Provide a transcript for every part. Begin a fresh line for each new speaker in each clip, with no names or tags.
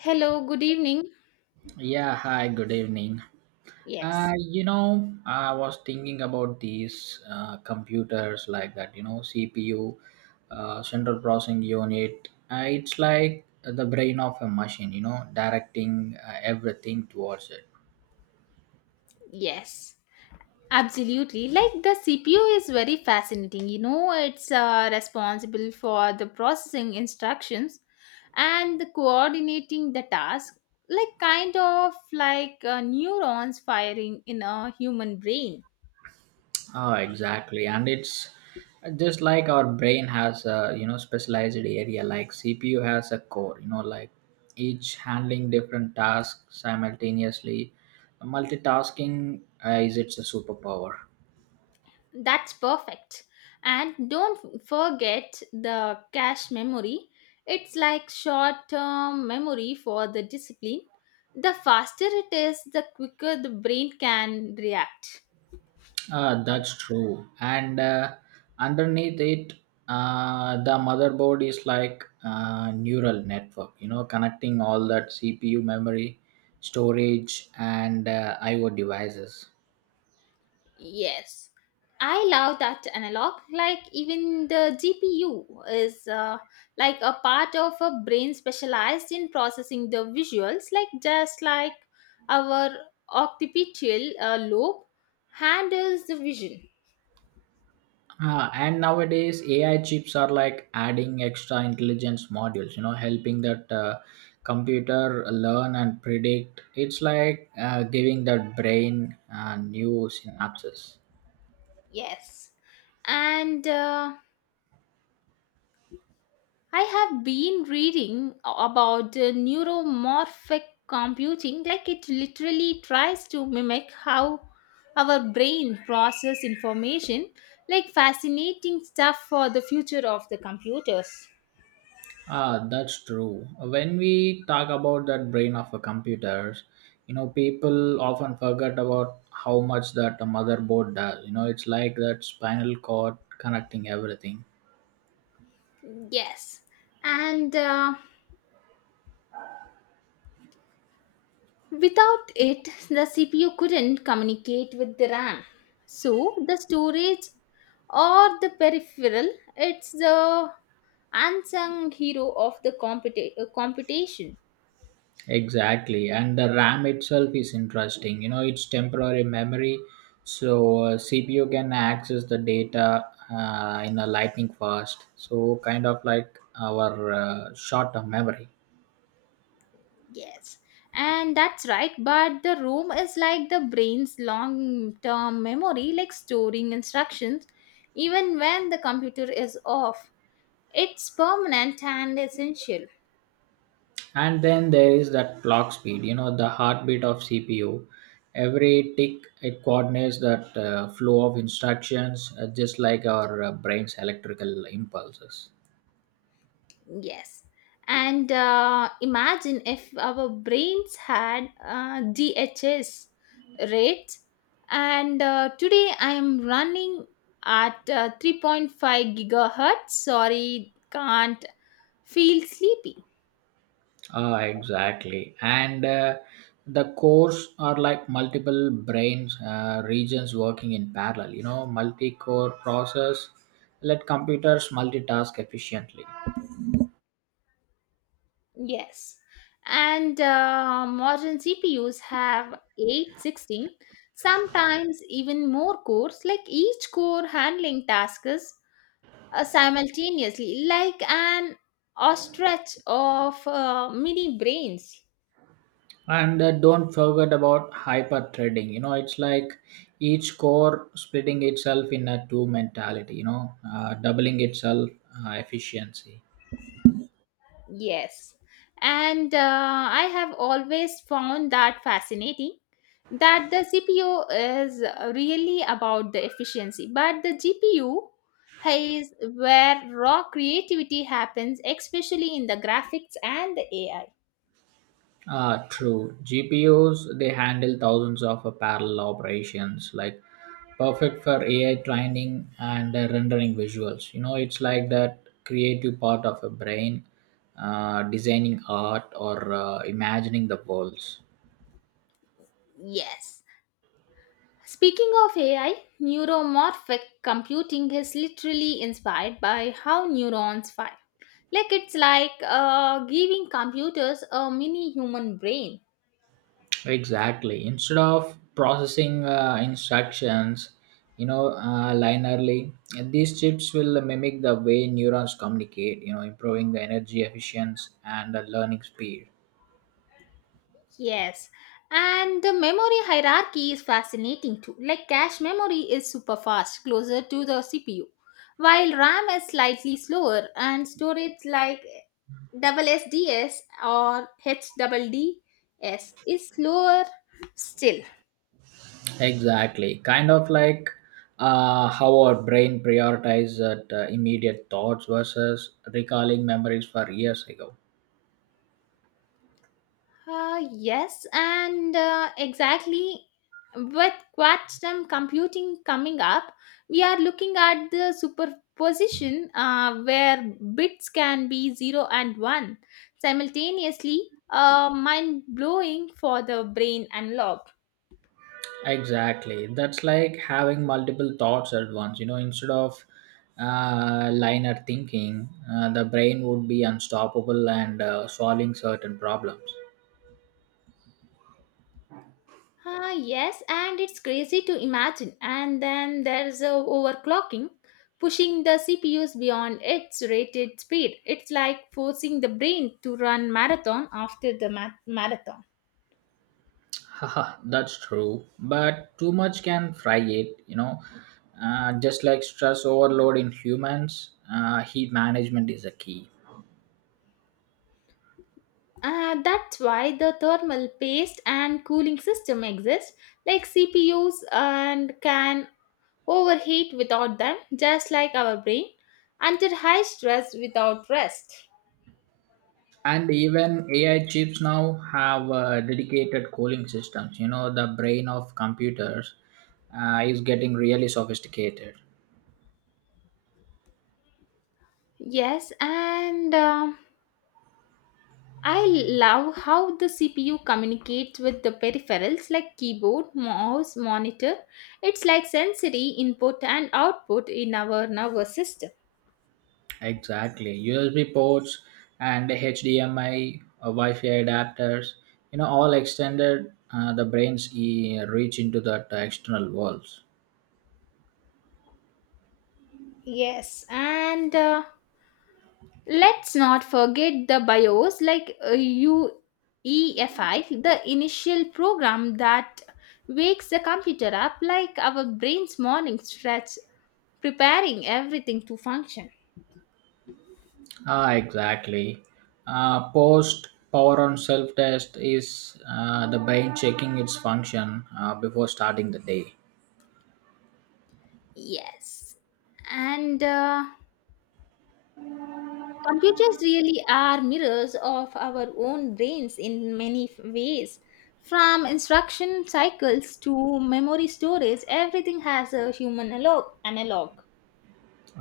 Hello, good evening.
Yeah, hi, good evening.
Yes,
You know, I was thinking about these computers like that, you know, CPU, central processing unit. It's like the brain of a machine, you know, directing everything towards it.
yes, absolutely. Like the CPU is very fascinating. You know, it's responsible for the processing instructions and the coordinating the task, like kind of like neurons firing in a human brain.
Oh, exactly, and it's just like our brain has a specialized area. Like CPU has a core, you know, like each handling different tasks simultaneously. Multitasking is its a superpower.
That's perfect. And don't forget the cache memory. It's like short term memory for the discipline. The faster it is, the quicker the brain can react.
That's true, and underneath it, the motherboard is like a neural network. You know, connecting all that CPU memory, storage, and I/O devices.
Yes, I love that analog. Like, even the GPU is like a part of a brain specialized in processing the visuals, like just like our occipital lobe handles the vision.
And nowadays, AI chips are like adding extra intelligence modules, you know, helping that computer learn and predict. It's like giving that brain new synapses.
Yes. And I have been reading about the neuromorphic computing, like it literally tries to mimic how our brain process information, like fascinating stuff for the future of the computers.
Ah, that's true. When we talk about that brain of a computers, you know, people often forget about how much that a motherboard does. You know, it's like that spinal cord connecting everything.
Yes. And Without it, the CPU couldn't communicate with the RAM. So the storage or the peripheral, it's the unsung hero of the computation.
Exactly, and the RAM itself is interesting. You know, it's temporary memory, so CPU can access the data in a lightning fast. So kind of like our short-term memory.
Yes, and that's right. But the ROM is like the brain's long-term memory, like storing instructions, even when the computer is off. It's permanent and essential.
And then there is that clock speed. You know, the heartbeat of CPU. Every tick it coordinates that flow of instructions, just like our brain's electrical impulses.
Yes. And imagine if our brains had DHS rates. And today I am running at 3.5 gigahertz. Sorry, can't feel sleepy.
Ah, exactly. And the cores are like multiple brain regions working in parallel. You know, multi-core process let computers multitask efficiently.
Yes. And Modern CPUs have 8, 16, sometimes even more cores, like each core handling tasks simultaneously, like an ostrich of mini brains.
And don't forget about hyper-threading. You know, it's like each core splitting itself in a two mentality. You know, doubling itself efficiency.
Yes. And I have always found that fascinating that the CPU is really about the efficiency, but the GPU is where raw creativity happens, especially in the graphics and the AI.
Ah, true. G P U's they handle thousands of parallel operations, like perfect for AI training and rendering visuals. You know, it's like that creative part of a brain, designing art or imagining the worlds.
Yes. Speaking of AI, neuromorphic computing is literally inspired by how neurons fire. Like it's like giving computers a mini human brain.
Exactly. Instead of processing instructions, you know, linearly, these chips will mimic the way neurons communicate. You know, improving the energy efficiency and the learning speed.
Yes, and the memory hierarchy is fascinating too. Like cache memory is super fast, closer to the CPU, while RAM is slightly slower, and storage like double SDS or H double D S is slower still.
Exactly. Kind of like how our brain prioritizes immediate thoughts versus recalling memories for years ago.
Yes, and exactly with quantum computing coming up, we are looking at the superposition where bits can be 0 and 1 simultaneously, mind blowing for the brain and
Exactly. That's like having multiple thoughts at once. You know, instead of linear thinking, the brain would be unstoppable and solving certain problems.
ah, yes, and it's crazy to imagine. And then there's overclocking, pushing the CPUs beyond its rated speed. It's like forcing the brain to run marathon after the marathon.
Haha, that's true. But too much can fry it, you know. Just like stress overload in humans, heat management is a key.
That's why the thermal paste and cooling system exist, like CPUs, and can overheat without them, just like our brain, under high stress without rest.
And even AI chips now have dedicated cooling systems. You know, the brain of computers is getting really sophisticated.
Yes, and I love how the CPU communicates with the peripherals like keyboard, mouse, monitor. It's like sensory input and output in our nervous system.
Exactly. USB ports and HDMI, Wi-Fi adapters. You know, all extended the brain's reach into the external worlds.
Yes, and let's not forget the BIOS like UEFI, the initial program that wakes the computer up like our brain's morning stretch, preparing everything to function.
Ah, exactly. Post power on self test is the brain checking its function before starting the day.
Yes. And Computers really are mirrors of our own brains in many ways. From instruction cycles to memory storage, everything has a human analog.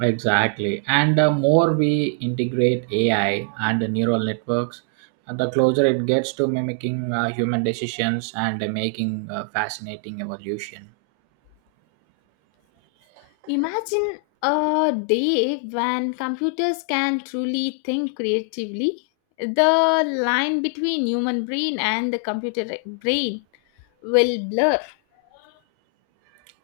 Exactly. And the more we integrate AI and the neural networks, the closer it gets to mimicking human decisions and making fascinating evolution.
Imagine a day when computers can truly think creatively. The line between human brain and the computer brain will blur.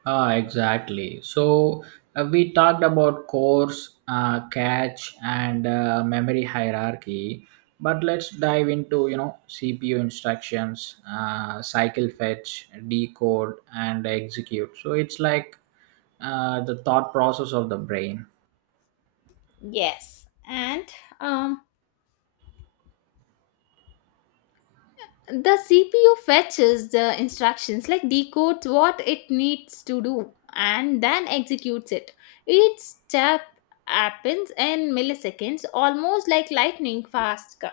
Ah, exactly. So we talked about course, cache, and memory hierarchy, but let's dive into you know CPU instructions, cycle fetch, decode, and execute. So it's like the thought process of the brain.
Yes, and um, the CPU fetches the instructions, like decodes what it needs to do, and then executes it. Each step happens in milliseconds, almost like lightning fast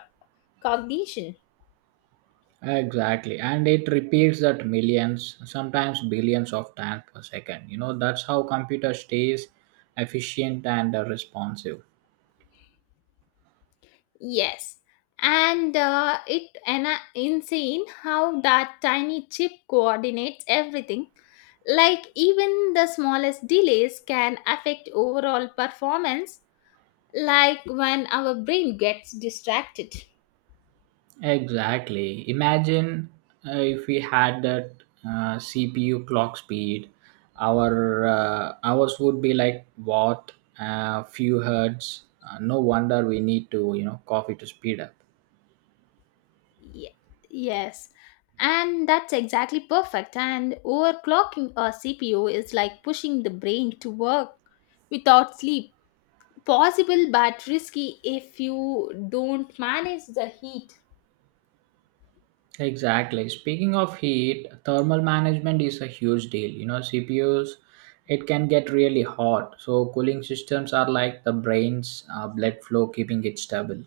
cognition.
Exactly, and it repeats that millions, sometimes billions of times per second. You know, that's how computer stays efficient and responsive.
Yes, and it and insane how that tiny chip coordinates everything. Like even the smallest delays can affect overall performance. Like when our brain gets distracted.
Exactly. Imagine if we had that CPU clock speed, our hours would be like what, few hertz. No wonder we need to, you know, coffee to speed up.
Ye- yes, and that's exactly perfect. And overclocking a CPU is like pushing the brain to work without sleep. Possible but risky if you don't manage the heat.
Exactly. Speaking of heat, thermal management is a huge deal. You know, CPUs, it can get really hot. So, cooling systems are like the brain's blood flow, keeping it stable.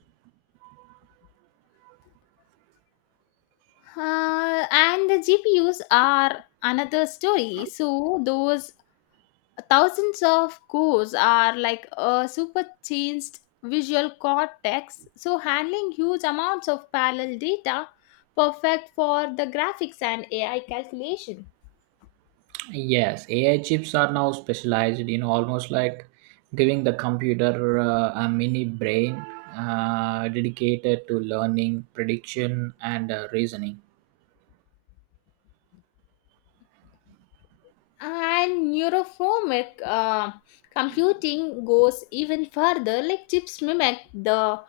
And the GPUs are another story. So those thousands of cores are like a super changed visual cortex. So handling huge amounts of parallel data, perfect for the graphics and AI calculation.
Yes, AI chips are now specialized, you know, almost like giving the computer a mini brain dedicated to learning, prediction, and reasoning.
And neuroformic computing goes even further like chips mimic the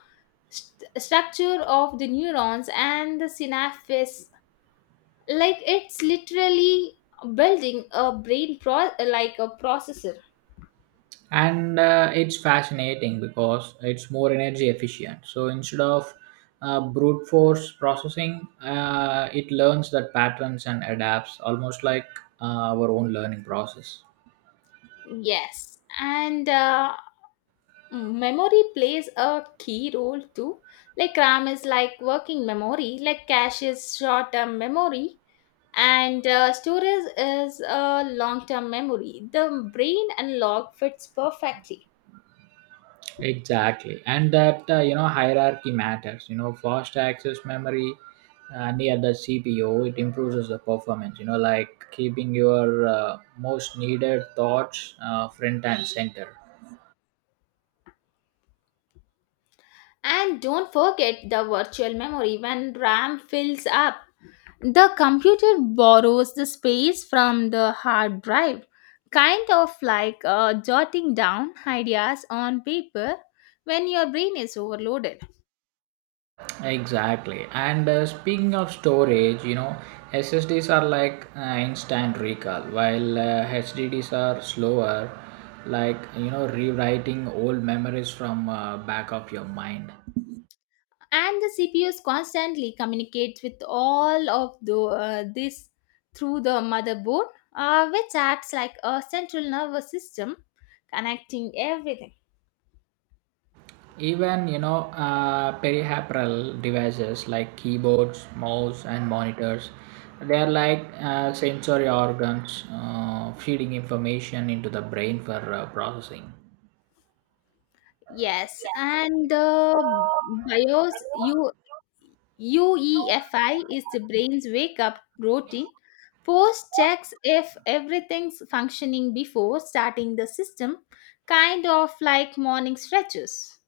structure of the neurons and the synapses, like it's literally building a brain pro- like a processor.
And it's fascinating because it's more energy efficient. So instead of brute force processing, it learns that patterns and adapts, almost like our own learning process.
Yes, and memory plays a key role too. Like RAM is like working memory, like cache is short term memory, and storage is a long-term memory. The brain and log fits perfectly.
Exactly, and that you know hierarchy matters. You know, fast access memory near the CPU it improves the performance. You know, like keeping your most needed thoughts front and center.
And don't forget the virtual memory. When RAM fills up, the computer borrows the space from the hard drive, kind of like jotting down ideas on paper when your brain is overloaded.
Exactly. And speaking of storage, you know, SSDs are like instant recall, while HDDs are slower, like, you know, rewriting old memories from back of your mind.
And the CPUs constantly communicates with all of the this through the motherboard, which acts like a central nervous system connecting everything.
Even, you know, peripheral devices like keyboards, mouse, and monitors, they are like sensory organs feeding information into the brain for processing.
Yes, and BIOS U UEFI is the brain's wake up routine. Post checks if everything's functioning before starting the system, kind of like morning stretches.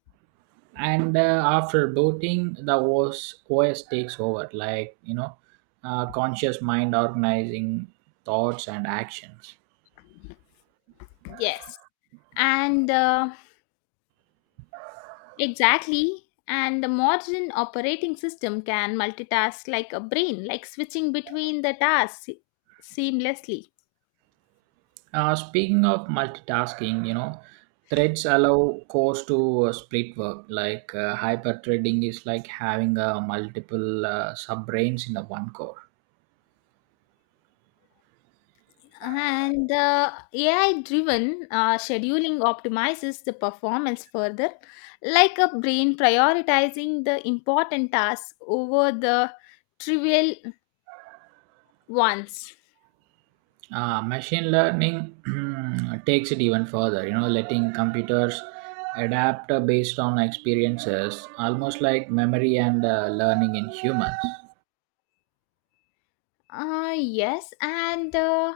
And after booting the OS takes over, like you know conscious mind organizing thoughts and actions.
Yes. And Exactly. And the modern operating system can multitask like a brain, like switching between the tasks seamlessly.
Speaking of multitasking, you know, threads allow cores to split work, like hyper threading is like having multiple sub brains in a one core.
And the AI driven scheduling optimizes the performance further, like a brain prioritizing the important tasks over the trivial ones.
Machine learning takes it even further, you know, letting computers adapt based on experiences, almost like memory and learning in humans.
Yes, and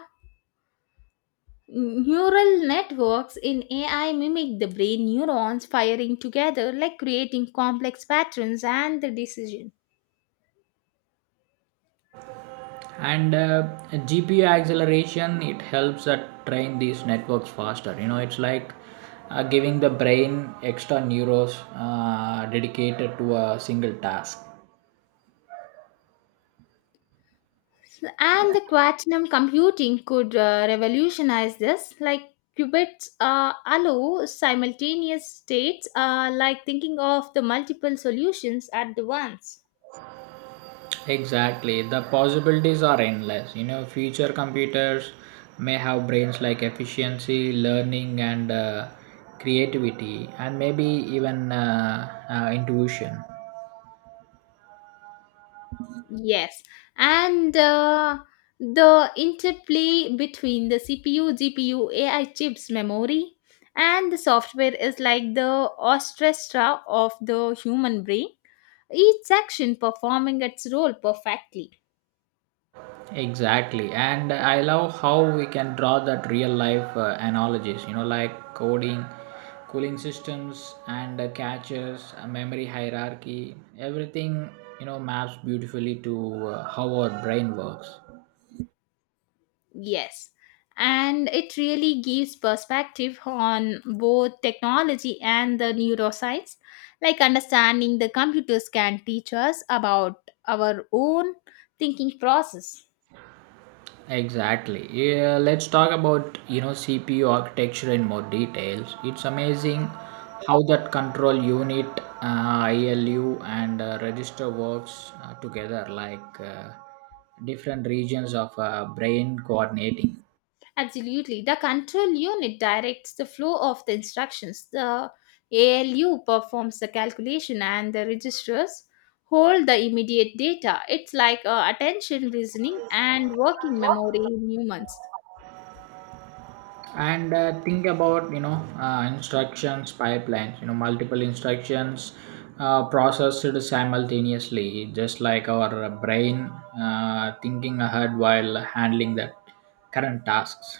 Neural networks in AI mimic the brain neurons firing together, like creating complex patterns and the decision.
And GPU acceleration it helps train these networks faster, you know, it's like giving the brain extra neurons dedicated to a single task.
And the quantum computing could revolutionize this, like qubits allow simultaneous states, like thinking of the multiple solutions at the once.
Exactly. The possibilities are endless. You know, future computers may have brains like efficiency, learning, and creativity, and maybe even intuition.
Yes, and the interplay between the CPU, GPU, AI chips, memory, and the software is like the orchestra of the human brain, each section performing its role perfectly.
Exactly. And I love how we can draw that real life analogies, you know, like coding, cooling systems, and caches, memory hierarchy. Everything, you know, maps beautifully to how our brain works.
Yes, and it really gives perspective on both technology and the neuroscience. Like understanding the computers can teach us about our own thinking process.
Exactly. Yeah, let's talk about you know CPU architecture in more details. It's amazing how that control unit, ILU, and register works together, like different regions of brain coordinating.
Absolutely. The control unit directs the flow of the instructions. The ALU performs the calculation and the registers hold the immediate data. It's like attention reasoning and working memory in humans.
And think about you know instructions pipelines. You know, multiple instructions processed simultaneously, just like our brain thinking ahead while handling the current tasks.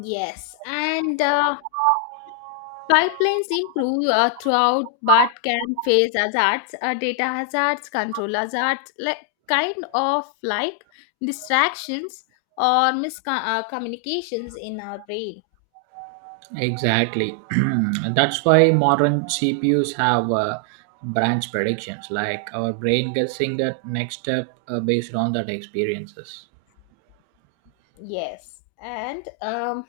Yes, and pipelines improve throughout but can face hazards, data hazards, control hazards, like kind of like distractions or miscommunications communications in our brain.
Exactly. That's why modern CPUs have branch predictions, like our brain guessing the next step based on that experiences.
Yes. And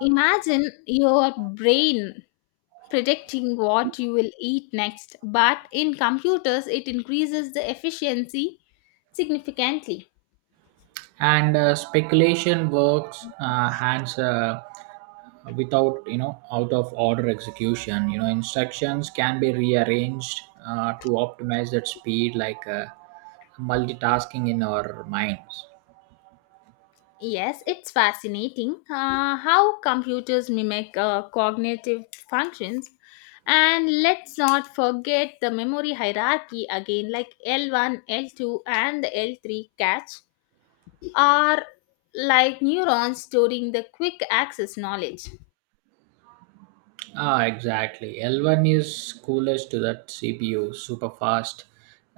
imagine your brain predicting what you will eat next, but in computers, it increases the efficiency significantly.
And speculation works hands, without you know out of order execution. You know, instructions can be rearranged to optimize that speed, like multitasking in our minds.
Yes, it's fascinating how computers mimic cognitive functions. And let's not forget the memory hierarchy again, like L1, L2, and the L3 catch are like neurons storing the quick access knowledge.
Ah, exactly. L1 is coolest to that CPU, super fast,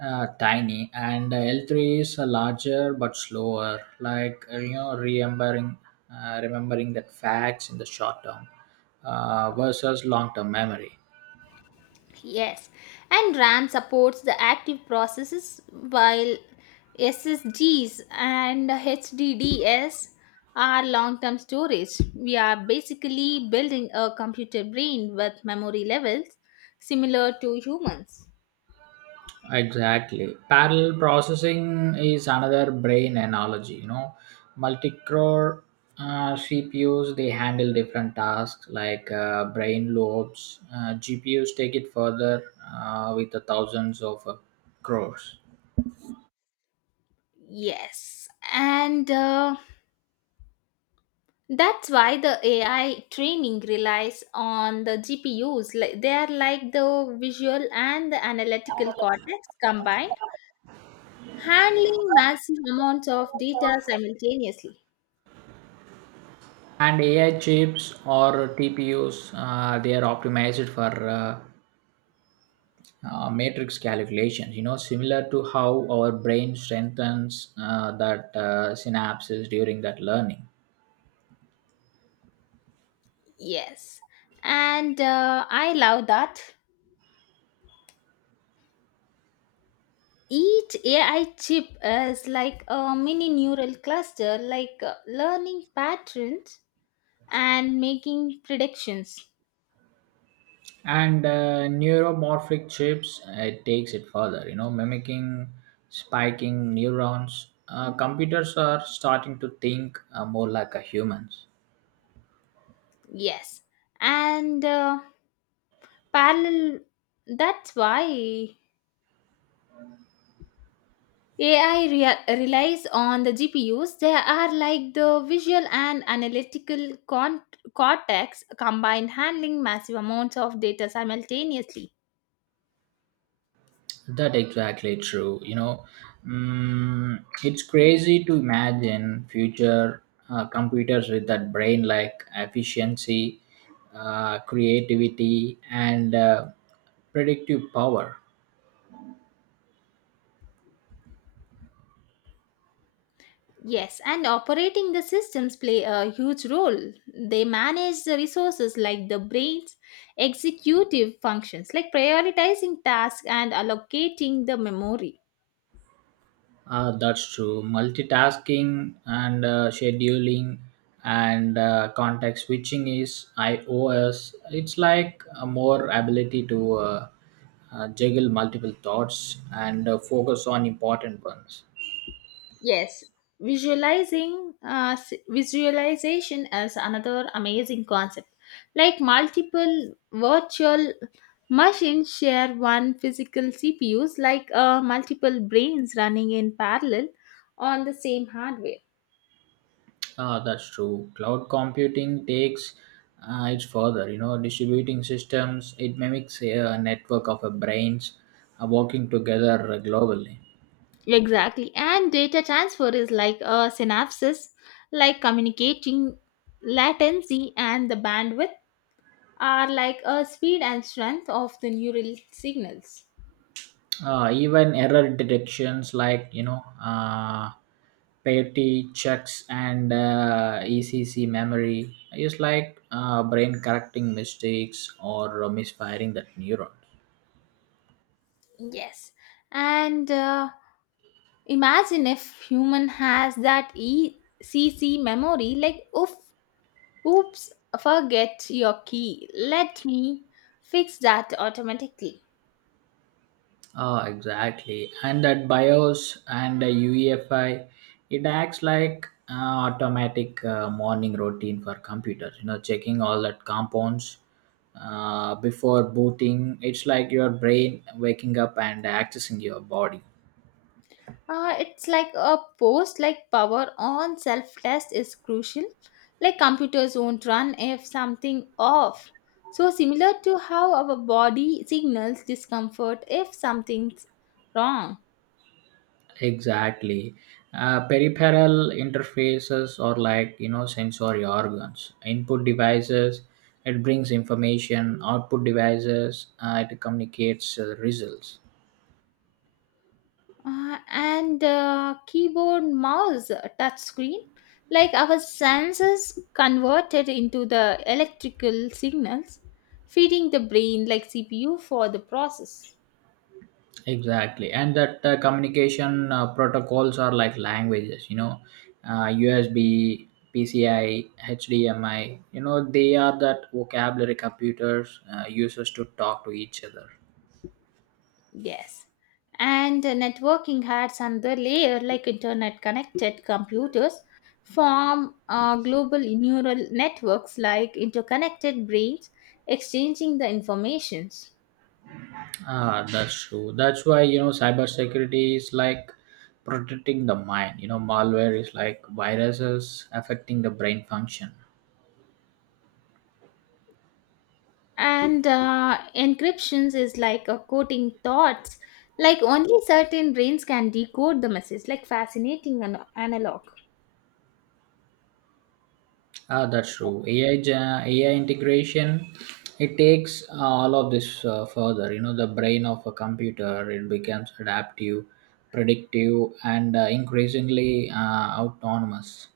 tiny, and L3 is larger but slower. Like you know, remembering that facts in the short term versus long term memory.
Yes, and RAM supports the active processes while SSDs and HDDs are long term storage. We are basically building a computer brain with memory levels similar to humans.
Exactly. Parallel processing is another brain analogy. You know, multi-core CPUs they handle different tasks like brain lobes. GPUs take it further with the thousands of crores.
Yes, and that's why the AI training relies on the GPUs. Like they are like the visual and the analytical cortex combined, handling massive amounts of data simultaneously.
And AI chips or TPUs they are optimized for matrix calculations. You know, similar to how our brain strengthens that synapses during that learning.
Yes, and I love that. Each AI chip is like a mini neural cluster, like learning patterns and making predictions.
And neuromorphic chips it takes it further, you know, mimicking spiking neurons. Computers are starting to think more like a humans.
Yes, and parallel. That's why relies on the GPUs. They are like the visual and analytical cortex combined, handling massive amounts of data simultaneously.
That exactly true, you know. It's crazy to imagine future computers with that brain like efficiency, creativity, and predictive power.
Yes, and operating the systems play a huge role. They manage the resources like the brain's executive functions, like prioritizing tasks and allocating the memory.
That's true. Multitasking and scheduling and context switching is iOS. It's like a more ability to juggle multiple thoughts and focus on important ones.
Yes, visualization is another amazing concept. Like multiple virtual machines share one physical CPUs, like multiple brains running in parallel on the same hardware.
Ah, that's true. Cloud computing takes it further. You know, distributing systems. It mimics a, network of a brains working together globally.
Exactly, and data transfer is like a synapses, like communicating latency and the bandwidth are like a speed and strength of the neural signals.
Even error detections like you know petty checks and ECC memory is like brain correcting mistakes or misfiring that neuron.
Yes. And imagine if human has that ECC memory like oof, oops, forget your key. Let me fix that automatically.
Ah, exactly. And that BIOS and the UEFI, it acts like automatic morning routine for computers. You know, checking all that compounds before booting. It's like your brain waking up and accessing your body.
It's like a post like Power on self test is crucial. Like computers won't run if something off. So similar to how our body signals discomfort if something's wrong.
Exactly. Peripheral interfaces are like, you know, sensory organs. Input devices, it brings information. Output devices, it communicates results.
And Keyboard, mouse, touch screen, like our senses converted into the electrical signals feeding the brain like CPU for the process.
Exactly. And that communication protocols are like languages, you know, USB, PCI, HDMI, you know, they are that vocabulary computers uses to talk to each other.
Yes, and networking adds another layer, like internet connected computers form global neural networks, like interconnected brains exchanging the informations.
Ah, that's true. That's why you know cybersecurity is like protecting the mind. You know, malware is like viruses affecting the brain function.
And encryptions is like a coding thoughts, like only certain brains can decode the message, like fascinating and analog.
Ah, that's true. AI integration, it takes all of this further. You know, the brain of a computer it becomes adaptive, predictive, and increasingly autonomous.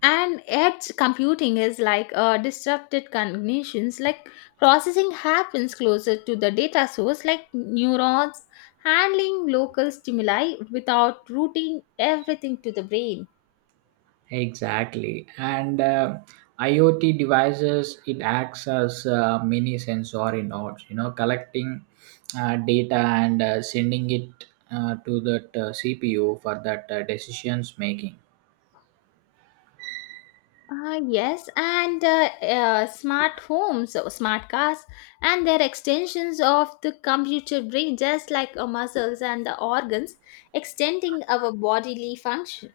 And edge computing is like disrupted cognitions, like processing happens closer to the data source, like neurons handling local stimuli without routing everything to the brain.
Exactly. And IoT devices, it acts as mini sensory nodes, you know, collecting data and sending it to that CPU for that decisions making.
Yes, and Smart homes, or smart cars, and they're extensions of the computer brain, just like our muscles and the organs, extending our bodily function.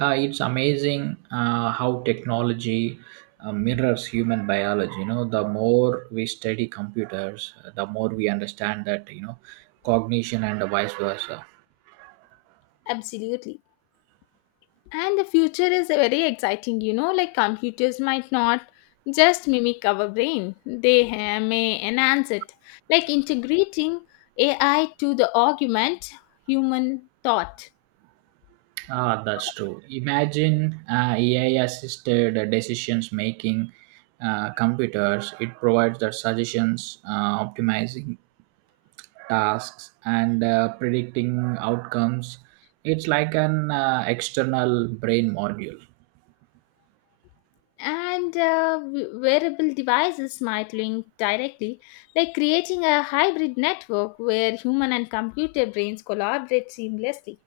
It's amazing how technology mirrors human biology. You know, the more we study computers, the more we understand that, you know, cognition and vice versa.
Absolutely. And the future is very exciting, you know, like computers might not just mimic our brain, they may enhance it, like integrating AI to the augment human thought.
Ah, that's true. Imagine AI-assisted decisions making computers. It provides the suggestions, optimizing tasks, and predicting outcomes. It's like an external brain module.
And wearable devices might link directly, like creating a hybrid network where human and computer brains collaborate seamlessly.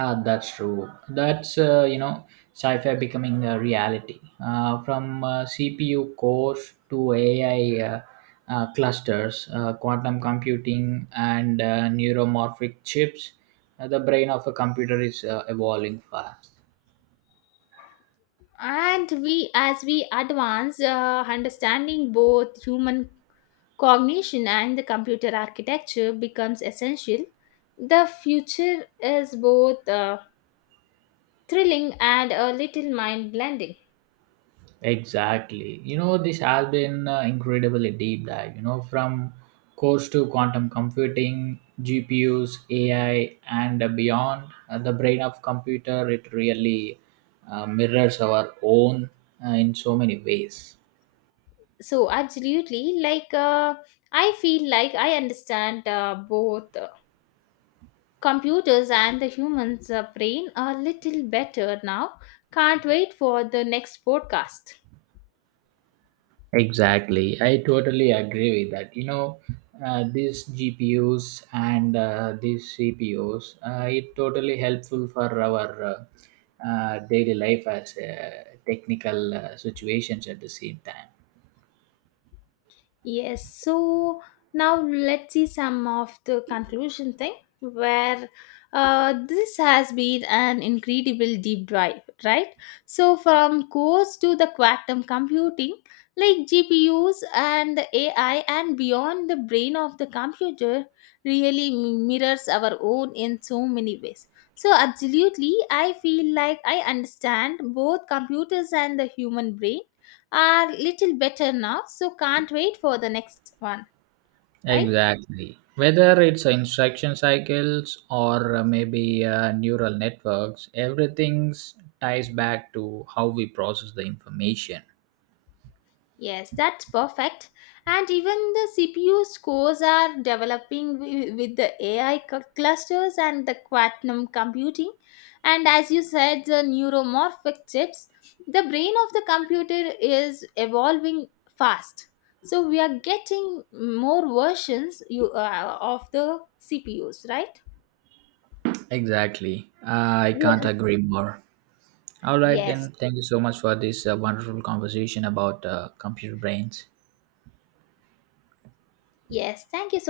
Ah, that's true. That's you know, sci-fi becoming a reality. From CPU cores to AI clusters, quantum computing, and neuromorphic chips, the brain of a computer is evolving fast.
And we, as we advance, understanding both human cognition and the computer architecture becomes essential. The future is both thrilling and a little mind blending.
Exactly. You know, this has been incredibly deep dive, you know, from cores to quantum computing, GPUs, AI, and beyond. The brain of computer, it really mirrors our own in so many ways.
So, absolutely, like I feel like I understand both computers and the humans brain a little better now. Can't wait for the next podcast.
Exactly, I totally agree with that. You know, these GPUs and these CPUs, it totally helpful for our daily life as technical situations at the same time.
Yes, so now let's see some of the conclusion thing where this has been an incredible deep dive, right? So, from cores to the quantum computing, like GPUs and AI and beyond the brain of the computer, really mirrors our own in so many ways. So, absolutely, I feel like I understand both computers and the human brain are little better now, so can't wait for the next one. Right.
Exactly. Whether it's instruction cycles or maybe neural networks, everything ties back to how we process the information.
Yes, that's perfect. And even the CPU scores are developing with the AI clusters and the quantum computing, and as you said the neuromorphic chips, the brain of the computer is evolving fast. So we are getting more versions you of the CPUs, right?
Exactly. I
Yes.
can't agree more. All right,
Yes.
then. Thank you so much for this wonderful conversation about computer brains.
Yes, thank you so